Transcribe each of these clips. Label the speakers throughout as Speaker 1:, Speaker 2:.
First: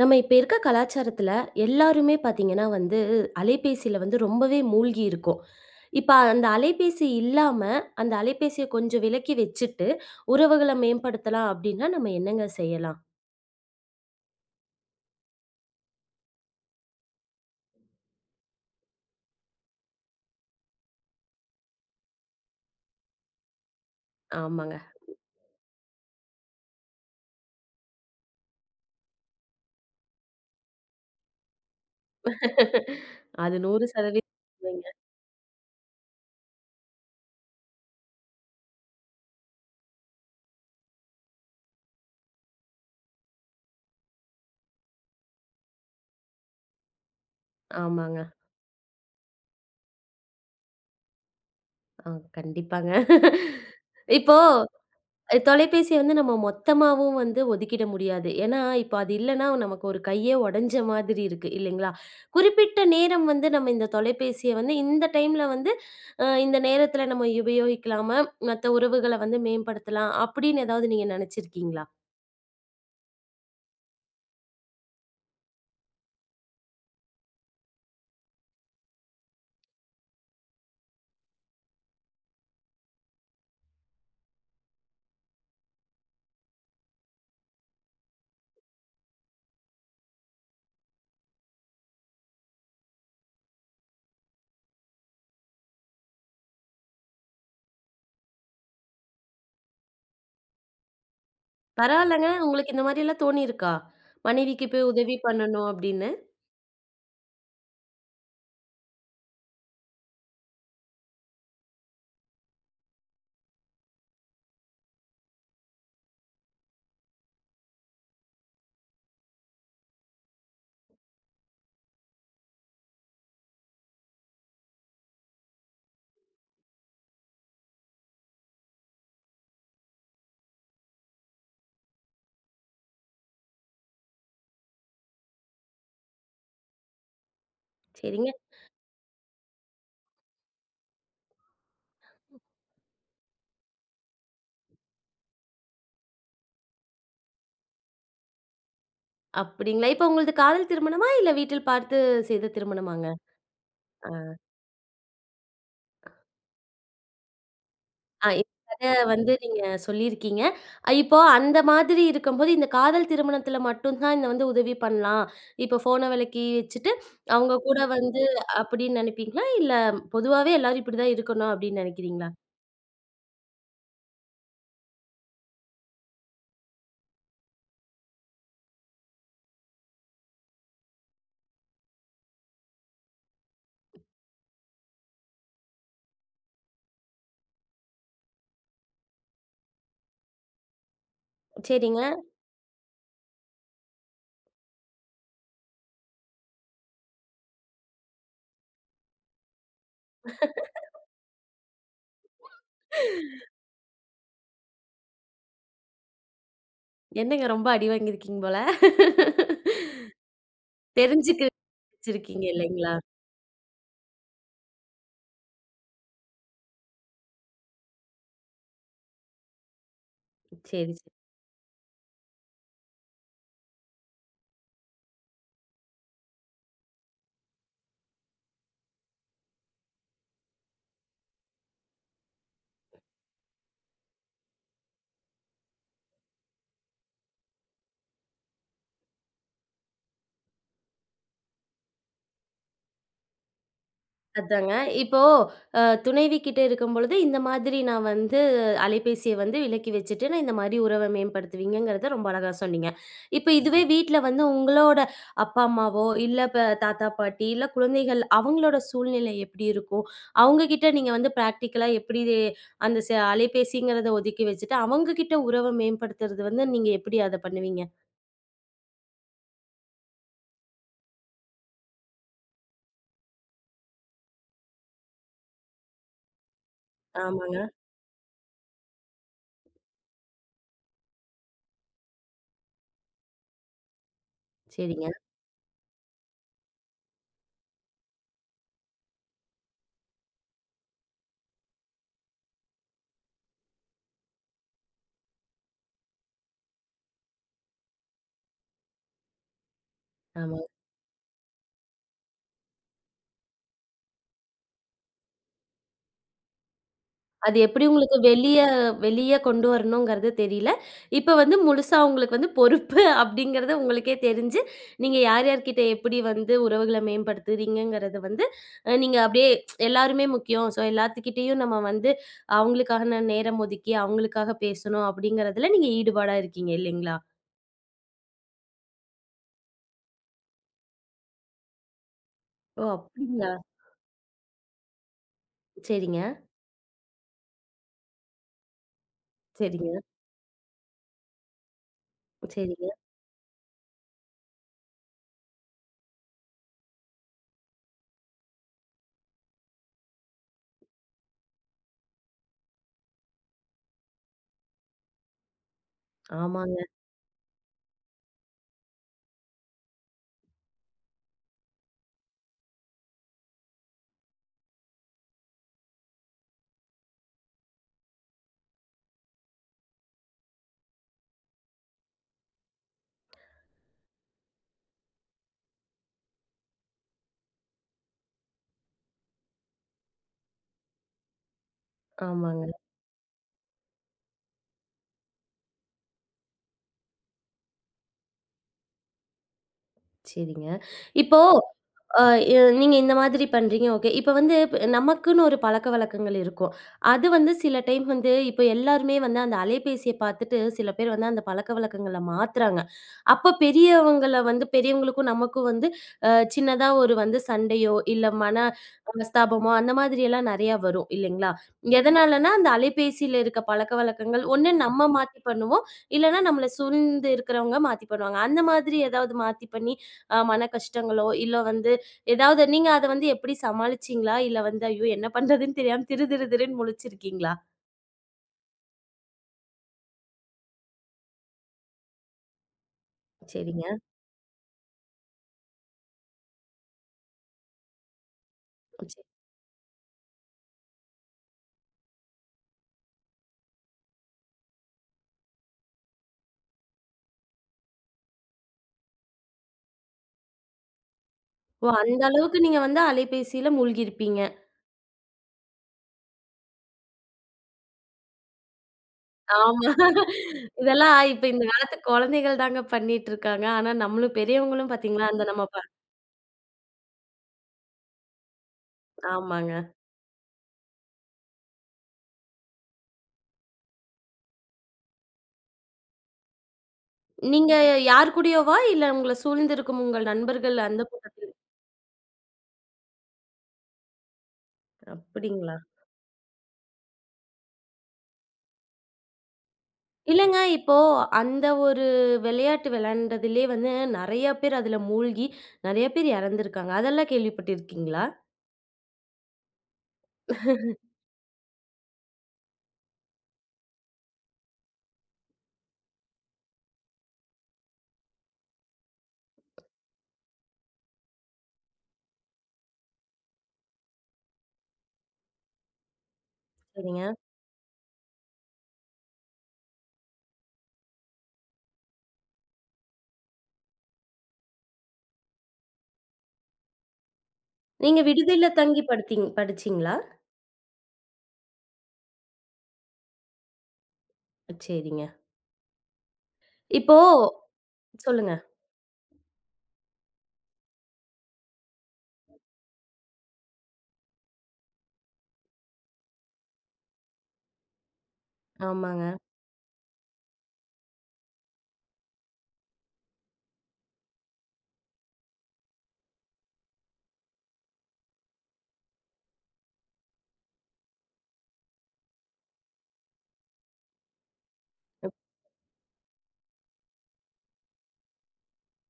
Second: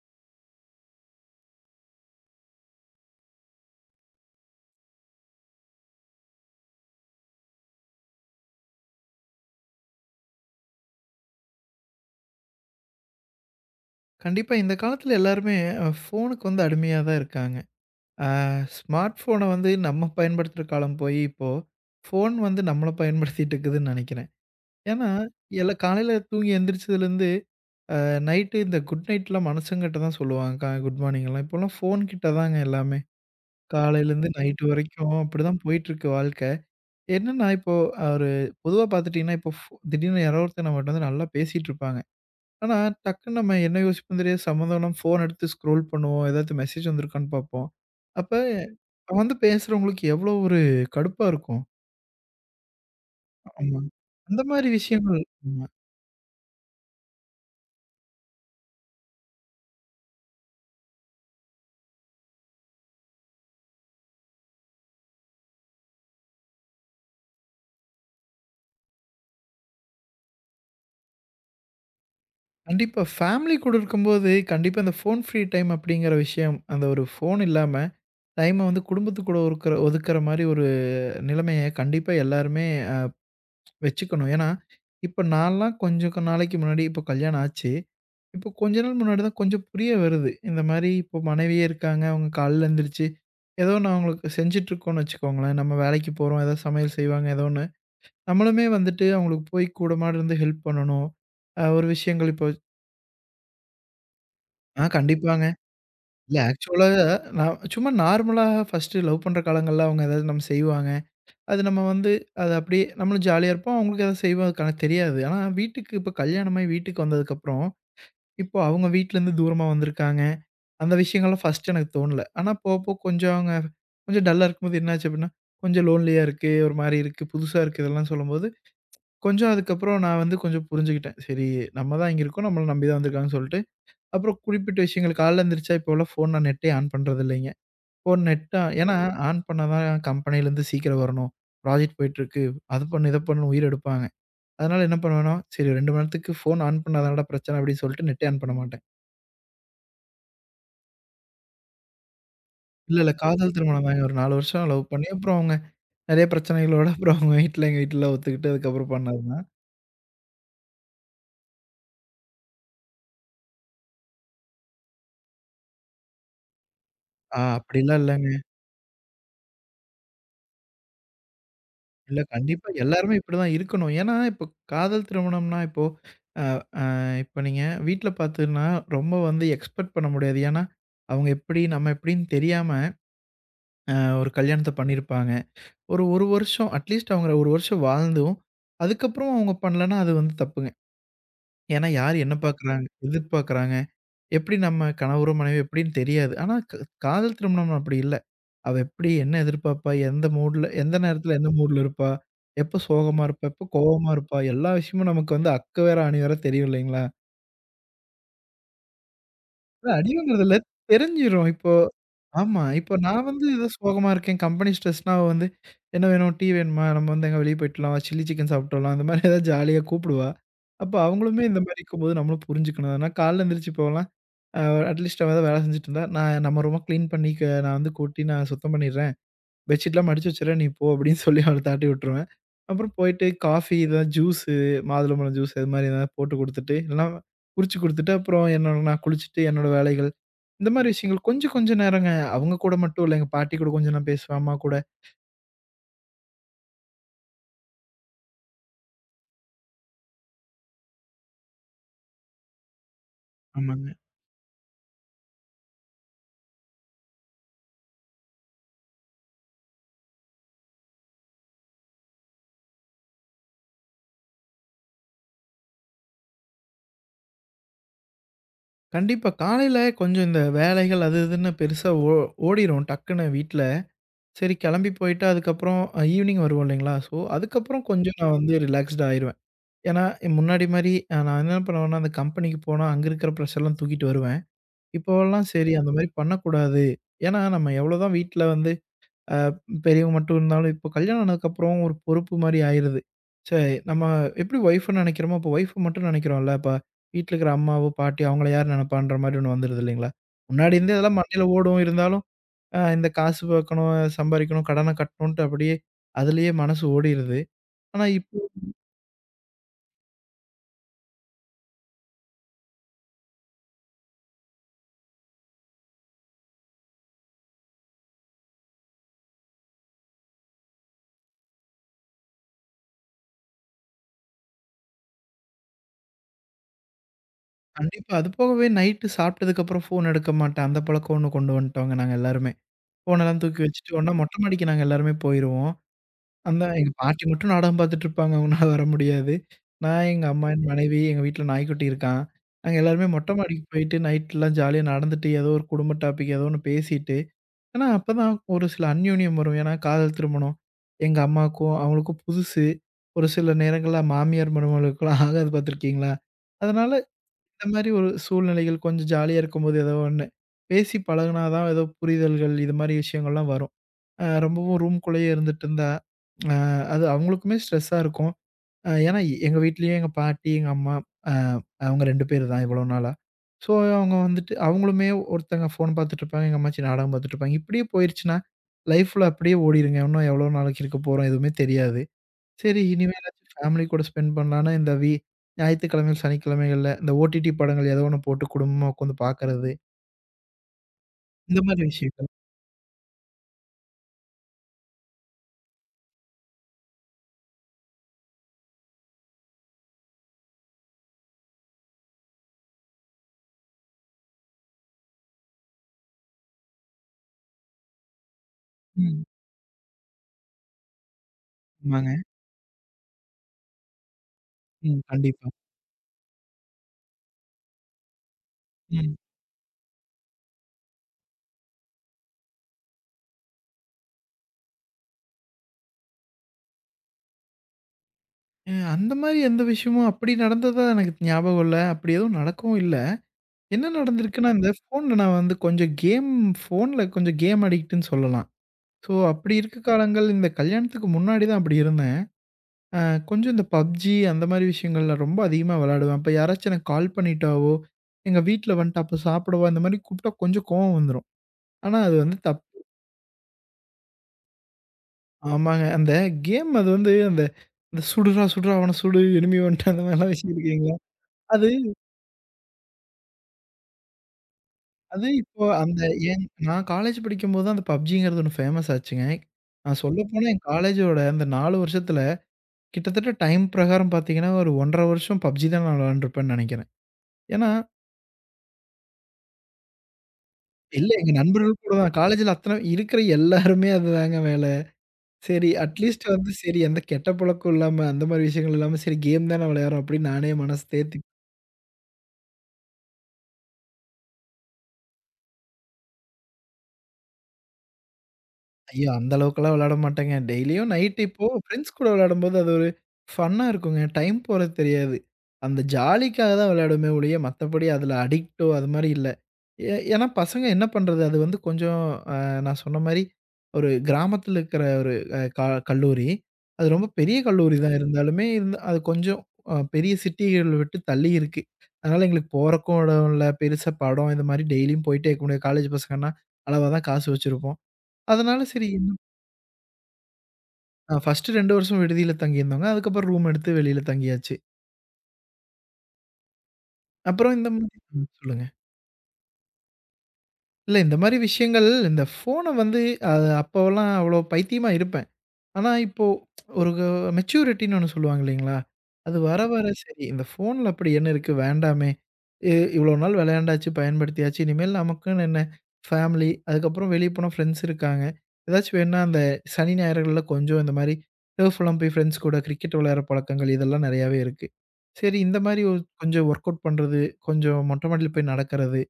Speaker 1: நம்ம இப்ப இருக்க கலாச்சாரத்துல எல்லாருமே பார்த்தீங்கன்னா அலைபேசியில ரொம்பவே மூழ்கி இருக்கோம். இப்ப அந்த அலைபேசி இல்லாம, அந்த அலைபேசிய கொஞ்சம் விலக்கி வச்சுட்டு, உறவுகள மேம்படுத்தலாம் அப்டின்னா, நம்ம என்னங்க செய்யலாம்?
Speaker 2: கண்டிப்பா இந்த காலத்துல எல்லாருமே ஃபோனுக்கு வந்து அடிமையா தான் இருக்காங்க. அ ஸ்மார்ட் ஃபோன வந்து நம்ம பயன்படுத்துற காலம் போய், இப்போ ஃபோன் வந்து நம்மள பயன்படுத்திட்டு இருக்குதுன்னு நெனைக்கிறேன்.
Speaker 1: ஆமாங்க.
Speaker 2: ஏன்னா, எல்லா காலையில தூங்கி எந்திரிச்சதுலேருந்து, நைட்டு இந்த குட் நைட்லாம் மனுஷங்கிட்ட தான் சொல்லுவாங்க. குட் மார்னிங்லாம். இப்போலாம் ஃபோன் கிட்ட தாங்க எல்லாமே.
Speaker 1: அது
Speaker 2: காலையிலேருந்து
Speaker 1: 100%.
Speaker 2: நைட் வரைக்கும் அப்படிதான் போயிட்டுருக்கு வாழ்க்கை. என்னன்னா இப்போ ஒரு பொதுவா பார்த்துட்டீங்கன்னா, இப்போ திடீர்னு யாரோ ஒருத்தர் நம்மட்ட வந்து நல்லா பேசிட்டு இருப்பாங்க. ஆனா, டக்குன்னு நம்ம என்ன யோசிப்போம் தெரியாது. சம்மந்தம் இல்லாம ஃபோன் எடுத்து ஸ்க்ரோல் பண்ணுவோம். ஏதாவது மெசேஜ் வந்திருக்கான்னு பார்ப்போம்.
Speaker 1: ஆமாங்க.
Speaker 2: அப்ப வந்து பேசுறவங்களுக்கு எவ்வளோ ஒரு கடுப்பா இருக்கும்.
Speaker 1: ஆ, கண்டிப்பாங்க.
Speaker 2: ஆமா.
Speaker 1: இப்போ
Speaker 2: அந்த மாரி விஷயங்கள். ஆமா.
Speaker 1: தொலைபேசிய நம்ம மொத்தமாவும் ஒதுக்கிட முடியாது. ஏன்னா, இப்ப அது இல்லன்னா நமக்கு ஒரு கையே உடைஞ்ச மாதிரி இருக்கு இல்லைங்களா? குறிப்பிட்ட நேரம் நம்ம இந்த தொலைபேசிய இந்த டைம்ல வந்து அ இந்த நேரத்துல நம்ம உபயோகிக்கலாம, மத்த உறவுகள மேம்படுத்தலாம் அப்படின்னு ஏதாவது நீங்க நினைச்சிருக்கீங்களா?
Speaker 2: கண்டிப்பா. ஃபேமிலி கூட இருக்கும்போது, கண்டிப்பா இந்த ஃபோன் ஃப்ரீ டைம் அப்படிங்கிற விஷயம், அந்த ஒரு ஃபோன் இல்லாம டைம வந்து குடும்பத்து கூட ஒருக்குற ஒதுக்குற மாரி ஒரு நிலைமைய கண்டிப்பா எல்லாருமே வச்சுக்கணும். ஏன்னா, இப்ப நான்லாம் கொஞ்சம் நாளைக்கு முன்னாடி இப்போ கல்யாணம் ஆச்சு. இப்போ கொஞ்ச நாள் முன்னாடி தான் கொஞ்சம் புரிய வருது. இந்த மாரி இப்போ மனைவியே இருக்காங்க. அவங்க காலைல எந்திரிச்சு, ஏதோ நான் அவங்களுக்கு செஞ்சுட்டுருக்கோம்னு வச்சுக்கோங்களேன். நம்ம வேலைக்கு போறோம். ஏதோ சமையல் செய்வாங்க, ஏதோ ஒண்ணு. நம்மளுமே வந்துட்டு அவங்களுக்கு போய் கூடமாட இருந்து ஹெல்ப் பண்ணணும். ஒரு
Speaker 1: பரவால்லங்க.
Speaker 2: விஷயங்கள் இப்போ.
Speaker 1: உங்களுக்கு இந்த மாரிலாம் தோணியிருக்கா? மனைவிக்கு
Speaker 2: ஆ
Speaker 1: போய் உதவி
Speaker 2: கண்டிப்பாங்க.
Speaker 1: பண்ணணும் அப்படின்னு.
Speaker 2: இல்ல ஆக்சுவலா நான் சும்மா நார்மலா ஃபர்ஸ்ட்டு லவ் பண்ற காலங்கள்ல அவங்க ஏதாவது நம்ம செய்வாங்க. அது நம்ம வந்து அது அப்படியே நம்மளும் ஜாலியா இருப்போம். அவங்களுக்கு அத செய்வோம். அது கணக்கு தெரியாது. ஆனா வீட்டுக்கு இப்ப கல்யாணமாயி வீட்டுக்கு வந்ததுக்கப்புறம், இப்போ அவங்க வீட்லருந்து தூரமா வந்திருக்காங்க. அந்த விஷயங்கள்லாம் ஃபர்ஸ்ட்டு எனக்கு தோணல. ஆனா போக, போக கொஞ்சம் அவங்க கொஞ்சம் டல்லா இருக்கும்போது என்னாச்சு அப்படின்னா, கொஞ்சம் லோன்லியா இருக்கு. ஒரு மாரி இருக்கு. புதுசா இருக்கு இதெல்லாம் சொல்லும்போது, கொஞ்சம் அதுக்கப்புறம் நான் வந்து கொஞ்சம் புரிஞ்சுக்கிட்டேன். சரி, நம்ம தான் இங்க இருக்கோம். நம்மள நம்பி தான் வந்திருக்காங்கன்னு சொல்லிட்டு, அப்புறம் குறிப்பிட்ட விஷயங்கள் காலைல எந்திரிச்சா இப்போலாம் ஃபோன் நான் நெட்டே ஆன் பண்றதில்லைங்க. ஒரு
Speaker 1: சரிங்க.
Speaker 2: நெட்டா ஏன்னா, ஆன் பண்ணா தான் கம்பெனிலேருந்து சீக்கிரம் வரணும். ப்ராஜெக்ட் போயிட்டுருக்கு. அது பண்ணு, இத பண்ணுன்னு உயிர் எடுப்பாங்க. அதனால என்ன பண்ணுவேன்னா, சரி 2 மணி நேரத்துக்கு ஃபோன் ஆன் பண்ணா தானடா பிரச்சனை அப்படின்னு சொல்லிட்டு நெட்டே ஆன் பண்ண மாட்டேன்.
Speaker 1: அப்படிங்களா? இப்ப உங்களது காதல் திருமணமா? இல்ல வீட்டில் பார்த்து செய்த
Speaker 2: இல்ல,
Speaker 1: திருமணமாங்க?
Speaker 2: இல்ல காதல் திருமணம் தாங்க. ஒரு 4 வருஷம் லவ் பண்ணி, அப்புறம் அவங்க நெறைய பிரச்சனைகளோட அப்புறம் அவங்க வீட்ல எங்க வீட்லலாம்
Speaker 1: ஆ,
Speaker 2: ஒத்துக்கிட்டு
Speaker 1: கத
Speaker 2: அதுக்கப்புறம் பண்ணது தான்.
Speaker 1: நீங்க சொல்லியிருக்கீங்க. இப்போ அந்த மாதிரி இருக்கும்போது, இந்த காதல் திருமணத்தில மட்டும் தான் இந்த உதவி பண்ணலாம். இப்போ ஃபோன விலக்கி வச்சுட்டு,
Speaker 2: ஆ
Speaker 1: அவங்க கூட
Speaker 2: அப்படிலாம் இல்லங்க.
Speaker 1: அப்படின்னு நினைப்பீங்களா? இல்ல பொதுவாவே எல்லாரும் இப்படிதான் இருக்கணும் அப்படின்னு
Speaker 2: இல்ல
Speaker 1: நினைக்கிறீங்களா?
Speaker 2: கண்டிப்பா எல்லாருமே இப்படிதான் இருக்கணும். ஏன்னா, இப்போ காதல் திருமணம்னா இப்போ அ அ இப்போ நீங்க வீட்ல பார்த்தீங்கன்னா, ரொம்ப வந்து எக்ஸ்பெக்ட் பண்ண முடியாது. ஏன்னா, அவங்க எப்படி நம்ம எப்படின்னு தெரியாம அ ஒரு கல்யாணத்த பண்ணியிருப்பாங்க. ஒரு 1 வருஷம் அட்லீஸ்ட் அவங்க 1 வருஷம் வாழ்ந்தும், அதுக்கப்புறம் அவங்க பண்ணலன்னா அது வந்து தப்புங்க. ஏன்னா
Speaker 1: சரிங்க.
Speaker 2: யார் என்ன பார்க்குறாங்க? எதிர்பார்க்குறாங்க? எப்படி நம்ம கணவரோ, மனைவியோ எப்படின்னு தெரியாது. ஆனா காதல் திருமணம் அப்படி இல்ல. அவ எப்படி என்ன எதிர்பார்ப்பா? எந்த மூட்ல எந்த நேரத்தில எந்த மூட்ல இருப்பா? எப்ப சோகமா இருப்பா? எப்ப கோவமா இருப்பா? எல்லா விஷயமும் நமக்கு வந்து அக்க வேற, அணி வேற தெரியும் இல்லைங்களா?
Speaker 1: என்னங்க ரொம்ப அடி வாங்கியிருக்கீங்க போல.
Speaker 2: அதான் அடி வாங்குறதில்ல
Speaker 1: தெரிஞ்சுக்க
Speaker 2: தெரிஞ்சிரும். இப்போ
Speaker 1: வச்சிருக்கீங்க
Speaker 2: ஆமா.
Speaker 1: இல்லைங்களா?
Speaker 2: இப்ப நான் வந்து ஏதோ சோகமா இருக்கேன். கம்பெனி ஸ்ட்ரெஸ்னா அவ வந்து, "என்ன வேணும்? டீ வேணுமா? நம்ம வந்து எங்க வெளிய போயிட்டுலாம். சில்லி சிக்கன் சாப்பிட்டு வரலாம்." இந்த மாரி ஏதாவது ஜாலியா கூப்பிடுவா. அப்ப
Speaker 1: சரி.
Speaker 2: அவங்களுமே இந்த மாரி இருக்கும்போது நம்மளும் புரிஞ்சுக்கணும். ஏன்னா காலைல எந்திரிச்சு இப்போலாம் அ அட்லீஸ்ட் அவ ஏதாவது வேலை செஞ்சுட்டு இருந்தா, "நான் நம்ம ரூம கிளீன் பண்ணி நான் வந்து கூட்டி நான் சுத்தம் பண்ணிடுறேன்." பெட்ஷீட்லாம் மடிச்சு வச்சுடுறேன் நீ போ அப்படின்னு சொல்லி அவள தாட்டி விட்டுருவேன். அப்புறம் போயிட்டு காஃபி ஏதாவது ஜூஸு, மாதுளம்பழம் ஜூஸ் அது மாரி ஏதாவது போட்டு குடுத்துட்டு, இல்லன்னா குறிச்சு குடுத்துட்டு அப்புறம் என்னோட நான் குளிச்சுட்டு என்னோட வேலைகள். இந்த மாரி விஷயங்கள் கொஞ்சம் கொஞ்சம் நேரங்க. அவங்க கூட மட்டும் இல்ல. எங்க பாட்டி கூட கொஞ்சம் நான் பேசுவேன், அம்மா
Speaker 1: அதாங்க.
Speaker 2: கூட.
Speaker 1: இப்போ துணைவி கிட்ட இருக்கும்பொழுது, இந்த மாதிரி நான் அலைபேசிய விலக்கி வச்சுட்டு, நான் இந்த மாரி உறவ மேம்படுத்துவீங்கங்கிறத ரொம்ப அழகா சொன்னீங்க. இப்ப இதுவே
Speaker 2: ஆமாங்க.
Speaker 1: வீட்ல உங்களோட அப்பா, அம்மாவோ, இல்ல இப்ப தாத்தா, பாட்டி, இல்ல குழந்தைகள் அவங்களோட சூழ்நிலை எப்படி இருக்கும்? அவங்க கிட்ட நீங்க பிராக்டிகலா எப்படி அந்த அலைபேசிங்கிறத ஒதுக்கி வச்சுட்டு, அவங்க கிட்ட உறவ மேம்படுத்துறது நீங்க எப்படி அத பண்ணுவீங்க?
Speaker 2: கண்டிப்பா காலையில கொஞ்சம் இந்த வேலைகள் அது இதுன்னு பெருசா ஓடிரும் டக்குன்னு வீட்ல. சரி கிளம்பி போயிட்டு அதுக்கப்புறம் ஈவினிங் வருவோம் இல்லைங்களா? ஸோ
Speaker 1: ஆமாங்க.
Speaker 2: அதுக்கப்புறம் கொஞ்சம் நான் வந்து ரிலாக்ஸ்ட் ஆயிருவேன். ஏன்னா, முன்னாடி மாரி நான் என்ன பண்ணுவேன்னா, அந்த கம்பெனிக்கு போனா அங்க இருக்கிற ப்ரெஷர்லாம் தூக்கிட்டு வருவேன்.
Speaker 1: சரிங்க.
Speaker 2: இப்போவெல்லாம் சரி அந்த மாரி பண்ணக்கூடாது. ஏன்னா, நம்ம எவ்வளோதான் வீட்ல வந்து அ பெரியவங்க மட்டும் இருந்தாலும், இப்போ கல்யாணம் ஆனதுக்கப்புறம் ஒரு பொறுப்பு மாரி ஆயிருது. சரி நம்ம எப்படி ஒய்ஃப்ன்னு நெனைக்கிறோமோ, அப்போ ஒய்ஃப மட்டும் நெனைக்கிறோம்ல. அப்ப வீட்ல இருக்கிற அம்மாவோ, பாட்டியோ அவங்கள யார் நெனைப்பான்ற மாரி ஒண்ணு வந்துருது இல்லைங்களா?
Speaker 1: ஆமா.
Speaker 2: முன்னாடி இருந்தே அதெல்லாம் மண்டையில ஓடும். இருந்தாலும் இந்த காசு பாக்கணும், சம்பாரிக்கணும், கடன கட்டணுன்ட்டு அப்படியே அதிலேயே மனசு ஓடிருது.
Speaker 1: அது எப்படி
Speaker 2: ஆனா
Speaker 1: உங்களுக்கு வெளிய வெளிய கொண்டு வரணுங்கிறது தெரியல. இப்ப முழுசா உங்களுக்கு பொறுப்பு அப்படிங்கிறது உங்களுக்கே தெரிஞ்சு, நீங்க யார் யார்கிட்ட எப்படி உறவுகள மேம்படுத்துறீங்கங்கிறது வந்து, அ நீங்க அப்படியே எல்லாருமே முக்கியம். ஸோ எல்லாத்துக்கிட்டயும் நம்ம அவங்களுக்கான நேரம் ஒதுக்கி, அவங்களுக்காக பேசணும் அப்படிங்கிறதுல நீங்க ஈடுபாடா இருக்கீங்க இல்லைங்களா?
Speaker 2: கண்டிப்பா. அது போகவே நைட்டு சாப்பிட்டதுக்கப்புறம் ஃபோன் எடுக்க மாட்டேன். அந்த பழக்கம் ஒண்ணு கொண்டு வந்துட்டோங்க நாங்க எல்லாருமே.
Speaker 1: ஓ!
Speaker 2: ஃபோனெல்லாம்
Speaker 1: அப்படிங்களா?
Speaker 2: தூக்கி வச்சுட்டு ஒண்ணா மொட்டை மாடிக்கு நாங்க எல்லாருமே போயிருவோம்.
Speaker 1: சரிங்க,
Speaker 2: அந்த எங்க பாட்டி மட்டும் நாடகம் பார்த்துட்டு இருப்பாங்க. அவங்கனால வர முடியாது.
Speaker 1: சரிங்க,
Speaker 2: நான், எங்க அம்மா, என் மனைவி, எங்க வீட்ல நாய்க்குட்டி இருக்கான். நாங்க
Speaker 1: சரிங்க.
Speaker 2: எல்லாருமே மொட்டை மாடிக்கு போயிட்டு நைட்லாம் ஜாலியா நடந்துட்டு ஏதோ ஒரு குடும்ப டாபிக் ஏதோ ஒண்ணு பேசிட்டு, ஏன்னா அப்பதான் ஒரு சில அந்யோன்யம் வரும். ஏன்னா காதல் திருமணம். எங்க அம்மாவுக்கும் அவங்களுக்கும் புதுசு. ஒரு சில நேரங்கள்ல மாமியார் மருமகளுக்குலாம் ஆகாது பார்த்துருக்கீங்களா?
Speaker 1: ஆமாங்க,
Speaker 2: அதனால இந்த மாரி ஒரு சூழ்நிலைகள் கொஞ்சம் ஜாலியா இருக்கும்போது ஏதோ ஒண்ணு. பேசி பழகுனா தான் ஏதோ புரிதல்கள் இது மாரி விஷயங்கள்லாம் வரும். ரொம்பவும் ரூம்குள்ளேயே இருந்துட்டு இருந்தா, அ அது அவங்களுக்குமே ஸ்ட்ரெஸ்ஸா இருக்கும். ஏன்னா எங்க வீட்லயும் எங்க பாட்டி, எங்க அம்மா அ அவங்க 2 பேர் தான் இவ்வளோ நாளா. ஸோ அவங்க வந்துட்டு அவங்களுமே ஒருத்தங்க ஃபோன் பார்த்துட்டு இருப்பாங்க, எங்க அம்மாச்சி நாடகம் பார்த்துட்டு இருப்பாங்க. இப்படியே போயிருச்சுன்னா, லைஃப்ல அப்படியே ஓடிருங்க. இன்னும் எவ்வளோ நாளைக்கு இருக்க போறோம்? எதுவுமே தெரியாது.
Speaker 1: ஆமாங்க.
Speaker 2: சரி, இனிமேலாச்சும் ஃபேமிலி கூட ஸ்பெண்ட் பண்ணலான்னா, இந்த ஞாயித்துக்கிழமை, சனிக்கிழமைகள்ல இந்த ஓடிடி படங்கள் ஏதோ ஒண்ணு போட்டு குடும்பமா உட்காந்து பார்க்கறது.
Speaker 1: சரிங்க. இப்போ
Speaker 2: இந்த மாரி
Speaker 1: அ
Speaker 2: விஷயங்கள்.
Speaker 1: எ நீங்க இந்த மாதிரி பண்றீங்க ஓகே. இப்ப வந்து ப் நமக்குன்னு ஒரு பழக்கவழக்கங்கள் இருக்கும். அது சில டைம் இப்ப எல்லாருமே அந்த அலைபேசிய பார்த்துட்டு சில பேர் அந்த பழக்கவழக்கங்கள மாத்துறாங்க. அப்ப பெரியவங்கள பெரியவங்களுக்கும் நமக்கும் வந்து அ சின்னதா ஒரு சண்டையோ, இல்ல
Speaker 2: ம்.
Speaker 1: மனஸ்தாபமோ அந்த மாதிரியெல்லாம் நெறையா வரும் இல்லைங்களா?
Speaker 2: ஆமாங்க.
Speaker 1: எதனாலன்னா அந்த அலைபேசியில இருக்க பழக்கவழக்கங்கள் ஒண்ணு
Speaker 2: ம்.
Speaker 1: நம்ம மாத்தி
Speaker 2: கண்டிப்பா.
Speaker 1: பண்ணுவோம். இல்லன்னா நம்மள சூழ்ந்து இருக்கிறவங்க மாத்தி பண்ணுவாங்க. அந்த மாதிரி
Speaker 2: ம்.
Speaker 1: ஏதாவது மாத்தி பண்ணி மன கஷ்டங்களோ, இல்ல ஏதாவது நீங்க அத எப்படி சமாளிச்சீங்களா? இல்ல ஐயோ! என்ன பண்றதுன்னு தெரியாம திரு திரு திருன்னு முழிச்சிருக்கீங்களா?
Speaker 2: அந்த மாரி எந்த விஷயமும் அப்படி நடந்ததா எனக்கு ஞாபகம் இல்ல. அப்படி எதுவும் நடக்கவும் இல்ல.
Speaker 1: சரிங்க.
Speaker 2: என்ன நடந்திருக்குன்னா, இந்த ஃபோன்ல நான் வந்து கொஞ்சம் கேம் ஃபோன்ல கொஞ்சம் கேம் அடிக்ட்டுன்னு சொல்லலாம். ஸோ
Speaker 1: சரி.
Speaker 2: அப்படி இருக்க காலங்கள் இந்த கல்யாணத்துக்கு முன்னாடி தான் அப்படி இருந்தேன். அ கொஞ்சம் இந்த பப்ஜி அந்த மாரி விஷயங்கள்ல ரொம்ப அதிகமா விளையாடுவேன். அப்ப யாராச்சும் எனக்கு கால் பண்ணிட்டாவோ, எங்க வீட்ல வந்துட்டு அப்ப சாப்பிடவா இந்த மாரி கூப்பிட்டா கொஞ்சம் கோவம் வந்துரும்.
Speaker 1: ஓ!
Speaker 2: ஆனா அது
Speaker 1: அந்த
Speaker 2: வந்து
Speaker 1: அளவுக்கு நீங்க அலைபேசியில மூழ்கியிருப்பீங்க.
Speaker 2: ஆமாங்க. அந்த கேம் அது வந்து அந்த இந்த சுடுறா சுடுறா அவன சுடு எனிமி
Speaker 1: ஆமா.
Speaker 2: வந்துட்டான் அந்த மாரிலாம் விஷயம் இருக்குங்களா?
Speaker 1: இதெல்லாம் இப்ப இந்த
Speaker 2: அது
Speaker 1: காலத்து குழந்தைகள் தாங்க பண்ணிட்டு இருக்காங்க. ஆனா நம்மளும் பெரியவங்களும்
Speaker 2: அது
Speaker 1: பார்த்தீங்களா, அந்த
Speaker 2: இப்போ
Speaker 1: நம்ம
Speaker 2: அந்த ஏன் நான் காலேஜ் படிக்கும்போது தான் அந்த பப்ஜிங்கிறது ஒண்ணு ஃபேமஸ் ஆச்சுங்க.
Speaker 1: ஆமாங்க.
Speaker 2: நான் சொல்லப்போனா என் காலேஜோட அந்த 4 வருஷத்துல கிட்டத்தட்ட டைம் பிரகாரம் பார்த்தீங்கன்னா, ஒரு 1 1/2 வருஷம் பப்ஜி தான் நான் விளையாண்டுருப்பேன்னு நெனைக்கிறேன். ஏன்னா
Speaker 1: நீங்க யார் கூடயோவா? இல்ல உங்கள சூழ்ந்திருக்கும் உங்கள் நண்பர்கள் அந்த
Speaker 2: இல்ல எங்க
Speaker 1: கூட்டத்தில
Speaker 2: நண்பர்கள் கூட தான். காலேஜ்ல அத்தன இருக்கிற எல்லாருமே அதுதாங்க வேல. சரி
Speaker 1: அப்படிங்களா?
Speaker 2: அட்லீஸ்ட் வந்து சரி எந்த கெட்ட பழக்கம் இல்லாம, அந்த மாரி விஷயங்கள் இல்லாம, சரி கேம் தானே விளையாடுறோம் அப்படின்னு நானே
Speaker 1: இல்லங்க
Speaker 2: மனசு
Speaker 1: இப்போ
Speaker 2: தேத்தி,
Speaker 1: அந்த ஒரு விளையாட்டு விளையாண்டதிலே நெறைய பேர் அதுல மூழ்கி, நெறைய பேர் இறந்திருக்காங்க. அதெல்லாம் கேள்விப்பட்டிருக்கீங்களா?
Speaker 2: ஐயோ! அந்த அளவுக்கெல்லாம் விளையாட மாட்டேங்க. டெய்லியும் நைட் இப்போ ஃப்ரெண்ட்ஸ் கூட விளையாடும்போது அது ஒரு ஃபன்னா இருக்குங்க. டைம் போறது தெரியாது. அந்த ஜாலிக்காக தான் விளையாடுமே ஒழிய, மத்தபடி அதில அடிக்ட்டோ அது மாரி இல்ல. ஏன்னா பசங்க என்ன பண்றது? அது வந்து கொஞ்சம் அ நான் சொன்ன மாரி ஒரு கிராமத்தில இருக்கிற ஒரு அ க கல்லூரி. அது ரொம்ப
Speaker 1: சரிங்க.
Speaker 2: பெரிய கல்லூரி தான் இருந்தாலுமே, அது கொஞ்சம் பெரிய சிட்டிகள் விட்டு தள்ளி இருக்கு. அதனால எங்களுக்கு போறக்கும் இடம் இல்ல. பெருசா படம் இந்த மாரி டெய்லியும் போயிட்டே இருக்க முடியாது. காலேஜ் பசங்கன்னா அளவா தான் காசு வச்சிருப்போம்.
Speaker 1: நீங்க
Speaker 2: அதனால
Speaker 1: விடுதியில
Speaker 2: சரி
Speaker 1: தங்கி படிச்சீங்களா?
Speaker 2: ஃபர்ஸ்ட்டு 2 வருஷம் விடுதியில தங்கியிருந்தோங்க. அதுக்கப்புறம் ரூம் எடுத்து வெளியில தங்கியாச்சு.
Speaker 1: சரிங்க. இப்போ
Speaker 2: அப்புறம் இந்த மாரி. ம்
Speaker 1: சொல்லுங்க.
Speaker 2: சொல்லுங்க. இல்ல இந்த மாரி விஷயங்கள் இந்த ஃபோன வந்து அ அப்போலாம் அவ்வளோ பைத்தியமா இருப்பேன். ஆனா, இப்போ ஒரு மெச்சூரிட்டின்னு ஒண்ணு சொல்லுவாங்க இல்லைங்களா?
Speaker 1: ஆமாங்க.
Speaker 2: அது வர வர சரி இந்த ஃபோன்ல அப்படி என்ன இருக்கு வேண்டாமே! இ இவ்வளோ நாள் விளையாண்டாச்சு, பயன்படுத்தியாச்சு. இனிமேல் நமக்குன்னு என்ன ஃபேமிலி, அதுக்கப்புறம் வெளிய போனா ஃப்ரெண்ட்ஸ் இருக்காங்க. ஏதாச்சும் வேணுனா அந்த சனி, ஞாயிறுகள்ல கொஞ்சம் இந்த மாரி டர்ஃப்லாம் போய் ஃப்ரெண்ட்ஸ் கூட கிரிக்கெட் விளையாடுற பழக்கங்கள் இதெல்லாம் நெறையாவே இருக்கு. சரி இந்த மாரி கொஞ்சம் ஒர்க் அவுட் பண்றது, கொஞ்சம் மொட்டை மாடியில போய் நடக்கிறது,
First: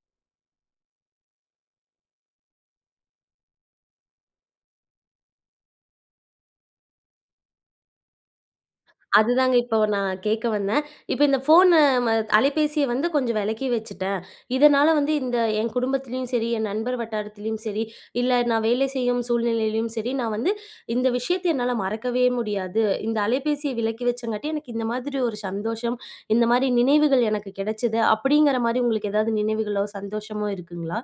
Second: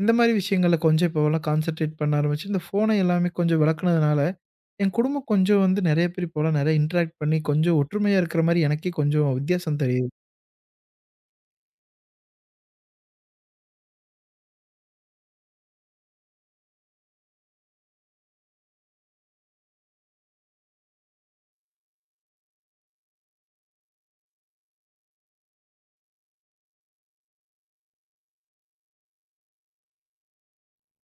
Speaker 2: இந்த மாரி விஷயங்கள்ல கொஞ்சம் இப்போவெல்லாம் கான்சன்ட்ரேட் பண்ண ஆரம்பிச்சு, இந்த ஃபோன எல்லாமே கொஞ்சம் விலக்குனதுனால என் குடும்பம் கொஞ்சம் வந்து நெறைய பேர் இப்போலாம் நெறைய இன்டராக்ட் பண்ணி, கொஞ்சம் ஒற்றுமையா இருக்கிற மாரி எனக்கே கொஞ்சம்
Speaker 1: அதுதாங்க இப்போ
Speaker 2: வித்தியாசம் தெரியுது.
Speaker 1: நான் கேட்க வந்தேன். இப்ப இந்த ஃபோன ம அலைபேசிய கொஞ்சம் விலக்கி வச்சுட்டேன். இதனால இந்த என் குடும்பத்திலயும் சரி, என் நண்பர் வட்டாரத்திலயும் சரி, இல்ல நான் வேலை செய்யும் சூழ்நிலையிலயும் சரி, நான் இந்த விஷயத்த என்னால மறக்கவே முடியாது. இந்த அலைபேசிய விலக்கி வச்சங்காட்டி எனக்கு இந்த மாதிரி ஒரு சந்தோஷம், இந்த மாரி நினைவுகள் எனக்கு கிடைச்சது. அப்படிங்கிற மாரி உங்களுக்கு ஏதாவது நினைவுகளோ, சந்தோஷமோ இருக்குங்களா?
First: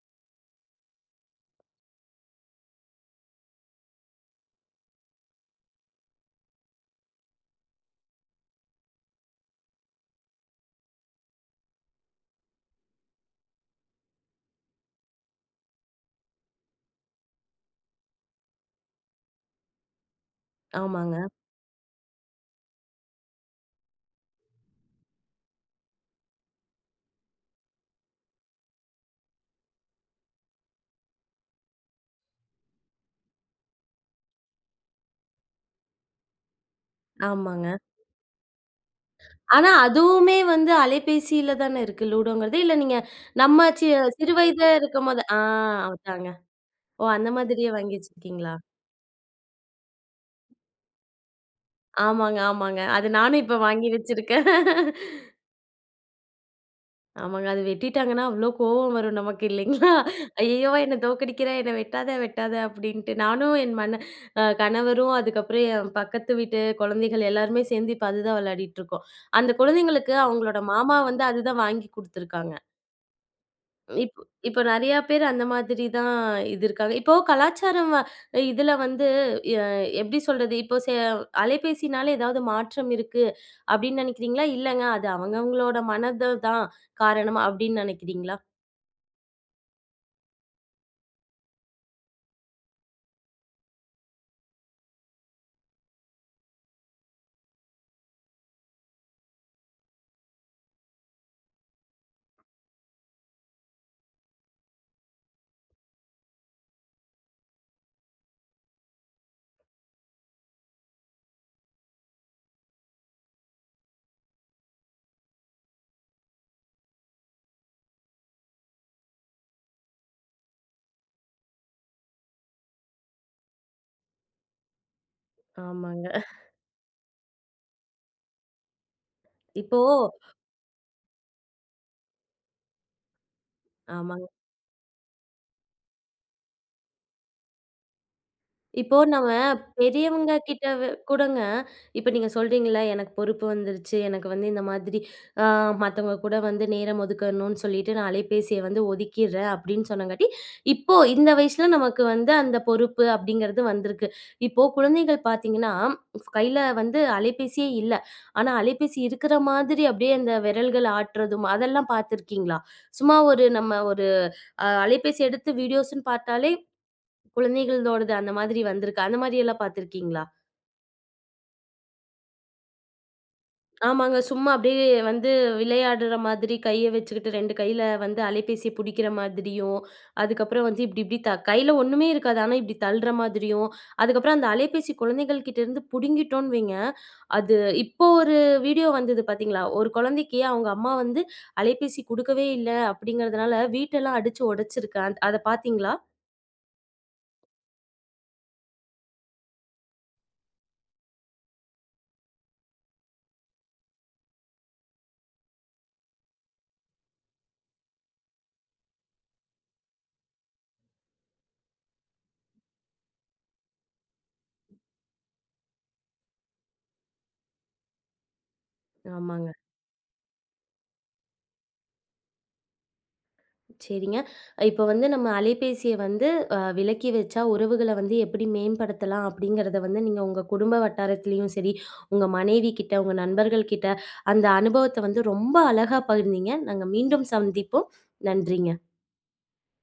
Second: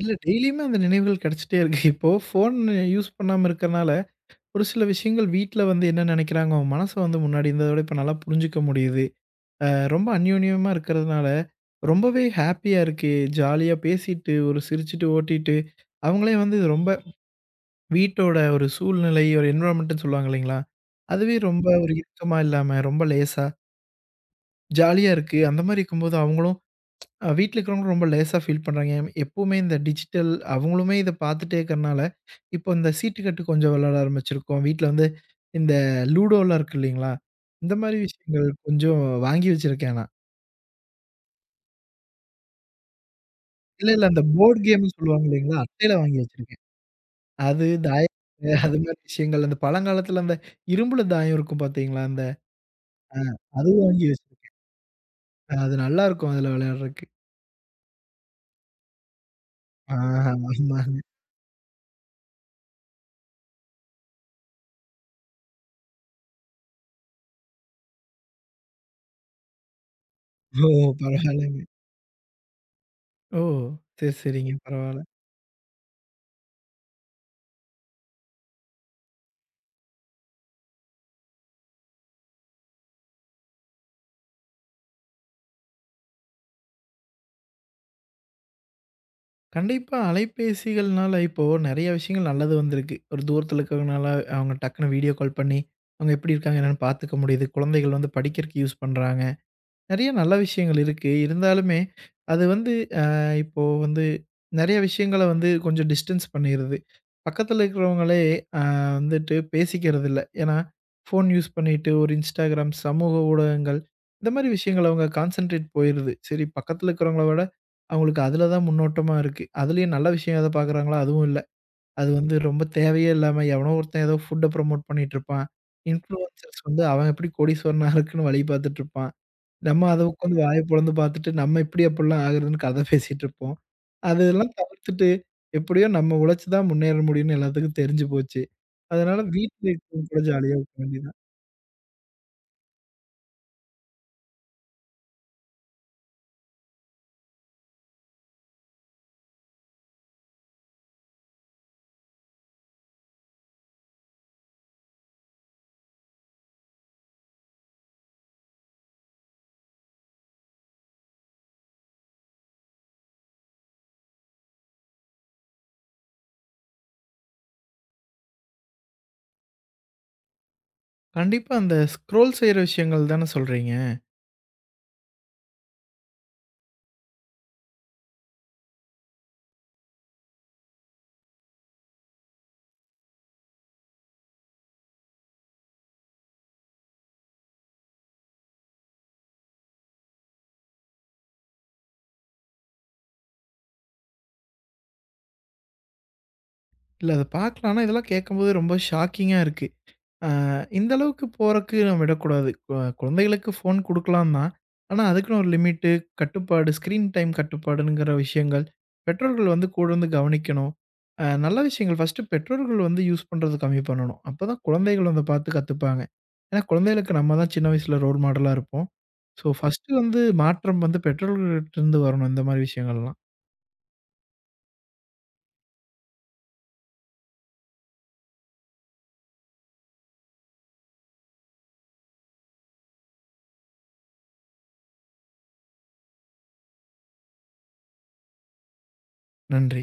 Speaker 2: இல்ல டெய்லியுமே அந்த நினைவுகள் கெடைச்சிட்டே இருக்கு. இப்போ ஃபோன் யூஸ் பண்ணாம இருக்கறனால, ஒரு சில விஷயங்கள் வீட்ல வந்து என்ன நெனைக்கிறாங்க, அவங்க மனச வந்து முன்னாடி இருந்தத விட இப்ப நல்லா புரிஞ்சுக்க முடியுது. அ ரொம்ப அந்யோன்யமா இருக்கிறதுனால, ரொம்பவே ஹேப்பியா இருக்கு. ஜாலியா பேசிட்டு, ஒரு சிரிச்சுட்டு, ஓட்டிட்டு, அவங்களே வந்து இது ரொம்ப வீட்டோட ஒரு சூழ்நிலை, ஒரு என்வைரன்மென்ட்ன்னு சொல்லுவாங்க இல்லைங்களா?
Speaker 1: ஆமாங்க,
Speaker 2: அதுவே ரொம்ப ஒரு இறுக்கமா இல்லாம, ரொம்ப லேசா ஜாலியா இருக்கு. அந்த மாரி இருக்கும்போது அவங்களும் வீட்ல இருக்கிறவங்களும் ரொம்ப லேசா ஃபீல் பண்றாங்க. எப்பவுமே இந்த டிஜிட்டல் அவங்களுமே இத பார்த்துட்டே இருக்கிறனால, இப்போ இந்த சீட்டுக்கட்டு கொஞ்சம் விளையாட ஆரம்பிச்சிருக்கோம். வீட்ல வந்து இந்த லூடோலாம் இருக்கு இல்லைங்களா?
Speaker 1: ஆமாங்க.
Speaker 2: இந்த மாரி விஷயங்கள் கொஞ்சம் வாங்கி
Speaker 1: ஆனா,
Speaker 2: வச்சிருக்கேன் நான்.
Speaker 1: அதுவுமே அலைபேசியில தானே இருக்கு லூடோங்கிறது. இல்ல நீங்க நம்ம சி
Speaker 2: இல்ல, இல்ல அந்த
Speaker 1: சிறு
Speaker 2: போர்ட்
Speaker 1: வயதா
Speaker 2: கேம்ன்னு
Speaker 1: இருக்கும்போது
Speaker 2: சொல்லுவாங்க
Speaker 1: ஆ,
Speaker 2: இல்லைங்களா? அட்டையில வாங்கி
Speaker 1: அதாங்க.
Speaker 2: வச்சிருக்கேன்.
Speaker 1: ஓ! அந்த
Speaker 2: அது
Speaker 1: மாதிரியே வாங்கி
Speaker 2: தாயம்
Speaker 1: வச்சிருக்கீங்களா?
Speaker 2: அது மாரி விஷயங்கள். அந்த பழங்காலத்துல அந்த இரும்புல தாயம் இருக்கும் பார்த்தீங்களா? அந்த
Speaker 1: ஆமாங்க, ஆமாங்க. அது
Speaker 2: அ
Speaker 1: நானும் இப்ப
Speaker 2: அது
Speaker 1: வாங்கி
Speaker 2: வாங்கி
Speaker 1: வச்சிருக்கேன்.
Speaker 2: வச்சிருக்கேன். அது நல்லாருக்கும் அதுல விளையாடுறக்கு.
Speaker 1: ஆமாங்க. அது வெட்டிட்டாங்கன்னா அவ்ளோ கோவம் வரும் நமக்கு இல்லைங்களா?
Speaker 2: ஆஹ,
Speaker 1: "ஐயய்யோ! என்ன
Speaker 2: ஆமாங்க.
Speaker 1: தோற்கடிக்கிற, என்ன வெட்டாத, வெட்டாத" அப்படின்ட்டு. நானும் என் மன அ கணவரும், அதுக்கப்புறம் என் பக்கத்து வீட்டு குழந்தைகள் எல்லாருமே சேர்ந்து இப்ப அதுதான் விளையாடிட்டு இருக்கோம். அந்த குழந்தைங்களுக்கு அவங்களோட
Speaker 2: ஓ!
Speaker 1: மாமா அதுதான்
Speaker 2: பரவாயில்லங்க.
Speaker 1: வாங்கி குடுத்துருக்காங்க.
Speaker 2: ஓ! சரி,
Speaker 1: இப்
Speaker 2: சரிங்க.
Speaker 1: இப்போ நெறையா
Speaker 2: பரவால்ல.
Speaker 1: பேர் அந்த மாதிரி தான் இது இருக்காங்க. இப்போ கலாச்சாரம் இதுல வந்து எ எப்படி சொல்றது? இப்போ அலைபேசினால ஏதாவது மாற்றம் இருக்கு அப்படின்னு நினைக்கிறீங்களா? இல்லங்க அது அவங்கவங்களோட மனது தான் காரணம் அப்படின்னு நினைக்கிறீங்களா?
Speaker 2: கண்டிப்பா அலைபேசிகள்னால இப்போ நெறைய விஷயங்கள் நல்லது வந்திருக்கு. ஒரு தூரத்துல இருக்கிறவங்கனால அவங்க டக்குனு வீடியோ கால் பண்ணி, அவங்க எப்படி இருக்காங்க என்னன்னு பார்த்துக்க முடியுது. குழந்தைகள் வந்து படிக்கிறதுக்கு யூஸ் பண்றாங்க. நெறைய நல்ல விஷயங்கள் இருக்கு. இருந்தாலுமே, அது வந்து அ இப்போ வந்து நெறைய விஷயங்கள வந்து கொஞ்சம் டிஸ்டன்ஸ் பண்ணிருது. பக்கத்துல இருக்கிறவங்களே அ வந்துட்டு பேசிக்கிறதில்ல. ஏன்னா, ஃபோன் யூஸ் பண்ணிட்டு ஒரு Instagram, சமூக ஊடகங்கள் இந்த மாரி விஷயங்கள் அவங்க கான்சன்ட்ரேட் போயிருது. சரி பக்கத்துல இருக்கிறவங்கள விட அவங்களுக்கு அதுல தான் முன்னோட்டமா இருக்கு. அதுலயும் நல்ல விஷயம் எத பார்க்குறாங்களோ அதுவும் இல்ல. அது வந்து ரொம்ப தேவையே இல்லாம எவனோ ஒருத்தன் ஏதோ ஃபுட்ட ப்ரமோட் பண்ணிட்டு இருப்பான்.
Speaker 1: ஆமாங்க.
Speaker 2: இன்ஃப்ளூயன்சர்ஸ் வந்து அவன் எப்படி கோடீஸ்வரனா இருக்குன்னு வழி பார்த்துட்டு இருப்பான்.
Speaker 1: இப்போ
Speaker 2: நம்ம அத உட்காந்து வாய பொளந்து பார்த்துட்டு, நம்ம இப்படி அப்படிலாம் ஆகுறதுன்னு கதை பேசிட்டு இருப்போம்.
Speaker 1: ஆமா.
Speaker 2: அதெல்லாம் தவிர்த்துட்டு, எப்படியோ நம்ம உழைச்சு தான் முன்னேற முடியும்னு எல்லாத்துக்கும் தெரிஞ்சு போச்சு.
Speaker 1: இப்போ
Speaker 2: அதனால
Speaker 1: நம்ம
Speaker 2: வீட்ல இருக்கவங்க கூட
Speaker 1: பெரியவங்க
Speaker 2: ஜாலியா
Speaker 1: கிட்ட
Speaker 2: இருக்க
Speaker 1: வ
Speaker 2: வேண்டியதான்.
Speaker 1: கூடங்க இப்ப நீங்க சொல்றீங்கல்ல, எனக்கு பொறுப்பு வந்துருச்சு. எனக்கு இந்த மாதிரி அ மத்தவங்க கூட நேரம் ஒதுக்கணும்னு சொல்லிட்டு நான் அலைபேசிய ஒதுக்கிர்றேன் அப்படின்னு சொன்னங்காட்டி, இப்போ இந்த வயசுல நமக்கு அந்த பொறுப்பு அப்படிங்கிறது வந்திருக்கு. இப்போ குழந்தைகள் பார்த்தீங்கன்னா, கையில அலைபேசியே இல்ல. ஆனா அலைபேசி இருக்கிற மாதிரி அப்படியே அந்த விரல்கள் ஆட்டுறதும் அதெல்லாம் பார்த்துருக்கீங்களா? சும்மா ஒரு நம்ம ஒரு அலைபேசி எடுத்து வீடியோஸ்ன்னு பார்த்தாலே குழந்தைகளோடது அந்த மாதிரி வந்திருக்கு. அந்த மாதிரி எல்லாம் பார்த்திருக்கீங்களா?
Speaker 2: கண்டிப்பா அந்த ஸ்க்ரோல் செய்ற விஷயங்கள் தான சொல்றீங்க?
Speaker 1: ஆமாங்க. சும்மா அப்படியே விளையாடுற மாதிரி கைய வச்சுக்கிட்டு 2 கையில அலைபேசிய புடிக்கிற மாதிரியும், அதுக்கப்புறம் இப்டி இப்டி கையில ஒண்ணுமே இருக்காது. ஆனா இப்டி தள்ளுற மாதிரியும், அதுக்கப்புறம் அந்த அலைபேசி குழந்தைகள் கிட்ட இருந்து புடுங்கிட்டோம்னு வைங்க, அது இப்போ ஒரு வீடியோ வந்தது பார்த்தீங்களா? ஒரு குழந்தைக்கு அவங்க அம்மா அலைபேசி குடுக்கவே இல்ல அப்படிங்கிறதுனால வீட்டெல்லாம் அடிச்சு உடைச்சிருக்கு. அத பார்த்தீங்களா?
Speaker 2: இல்ல அத பார்க்கலாம். ஆனா இதெல்லாம் கேட்கும்போது ரொம்ப ஷாக்கிங்கா இருக்கு. ஆ இந்த அளவுக்கு போறக்கு நம்ம விடக்கூடாது. குழந்தைகளுக்கு ஃபோன் குடுக்கலாம் தான். ஆனா, அதுக்குன்னு ஒரு லிமிட்டு, கட்டுப்பாடு, ஸ்க்ரீன் டைம் கட்டுப்பாடுங்கிற விஷயங்கள், பெற்றோர்கள் வந்து கூடருந்து கவனிக்கணும். நல்ல விஷயங்கள் ஃபர்ஸ்ட்டு பெற்றோர்கள் வந்து யூஸ் பண்றது கம்மி பண்ணணும். அப்பதான் குழந்தைகள் வந்து பார்த்து கத்துப்பாங்க. ஏன்னா, குழந்தைகளுக்கு நம்ம தான் சின்ன வயசுல ரோல் மாடலா இருப்போம். ஸோ,
Speaker 1: ஆமாங்க.
Speaker 2: ம். ஃபர்ஸ்ட்டு வந்து மாற்றம் வந்து பெற்றோர்கள்ட்டருந்து வரணும் இந்த மாரி விஷயங்கள்லாம்.
Speaker 1: சரிங்க. இப்போ நம்ம அலைபேசிய வந்து அ விலக்கி வச்சா உறவுகள எப்படி மேம்படுத்தலாம் அப்படிங்கிறத நீங்க உங்க குடும்ப வட்டாரத்திலயும் சரி, உங்க மனைவி கிட்ட, உங்க நண்பர்கள் கிட்ட அந்த அனுபவத்த ரொம்ப அழகா பகிர்ந்தீங்க. நாங்க மீண்டும் சந்திப்போம். நன்றிங்க.
Speaker 2: நன்றி.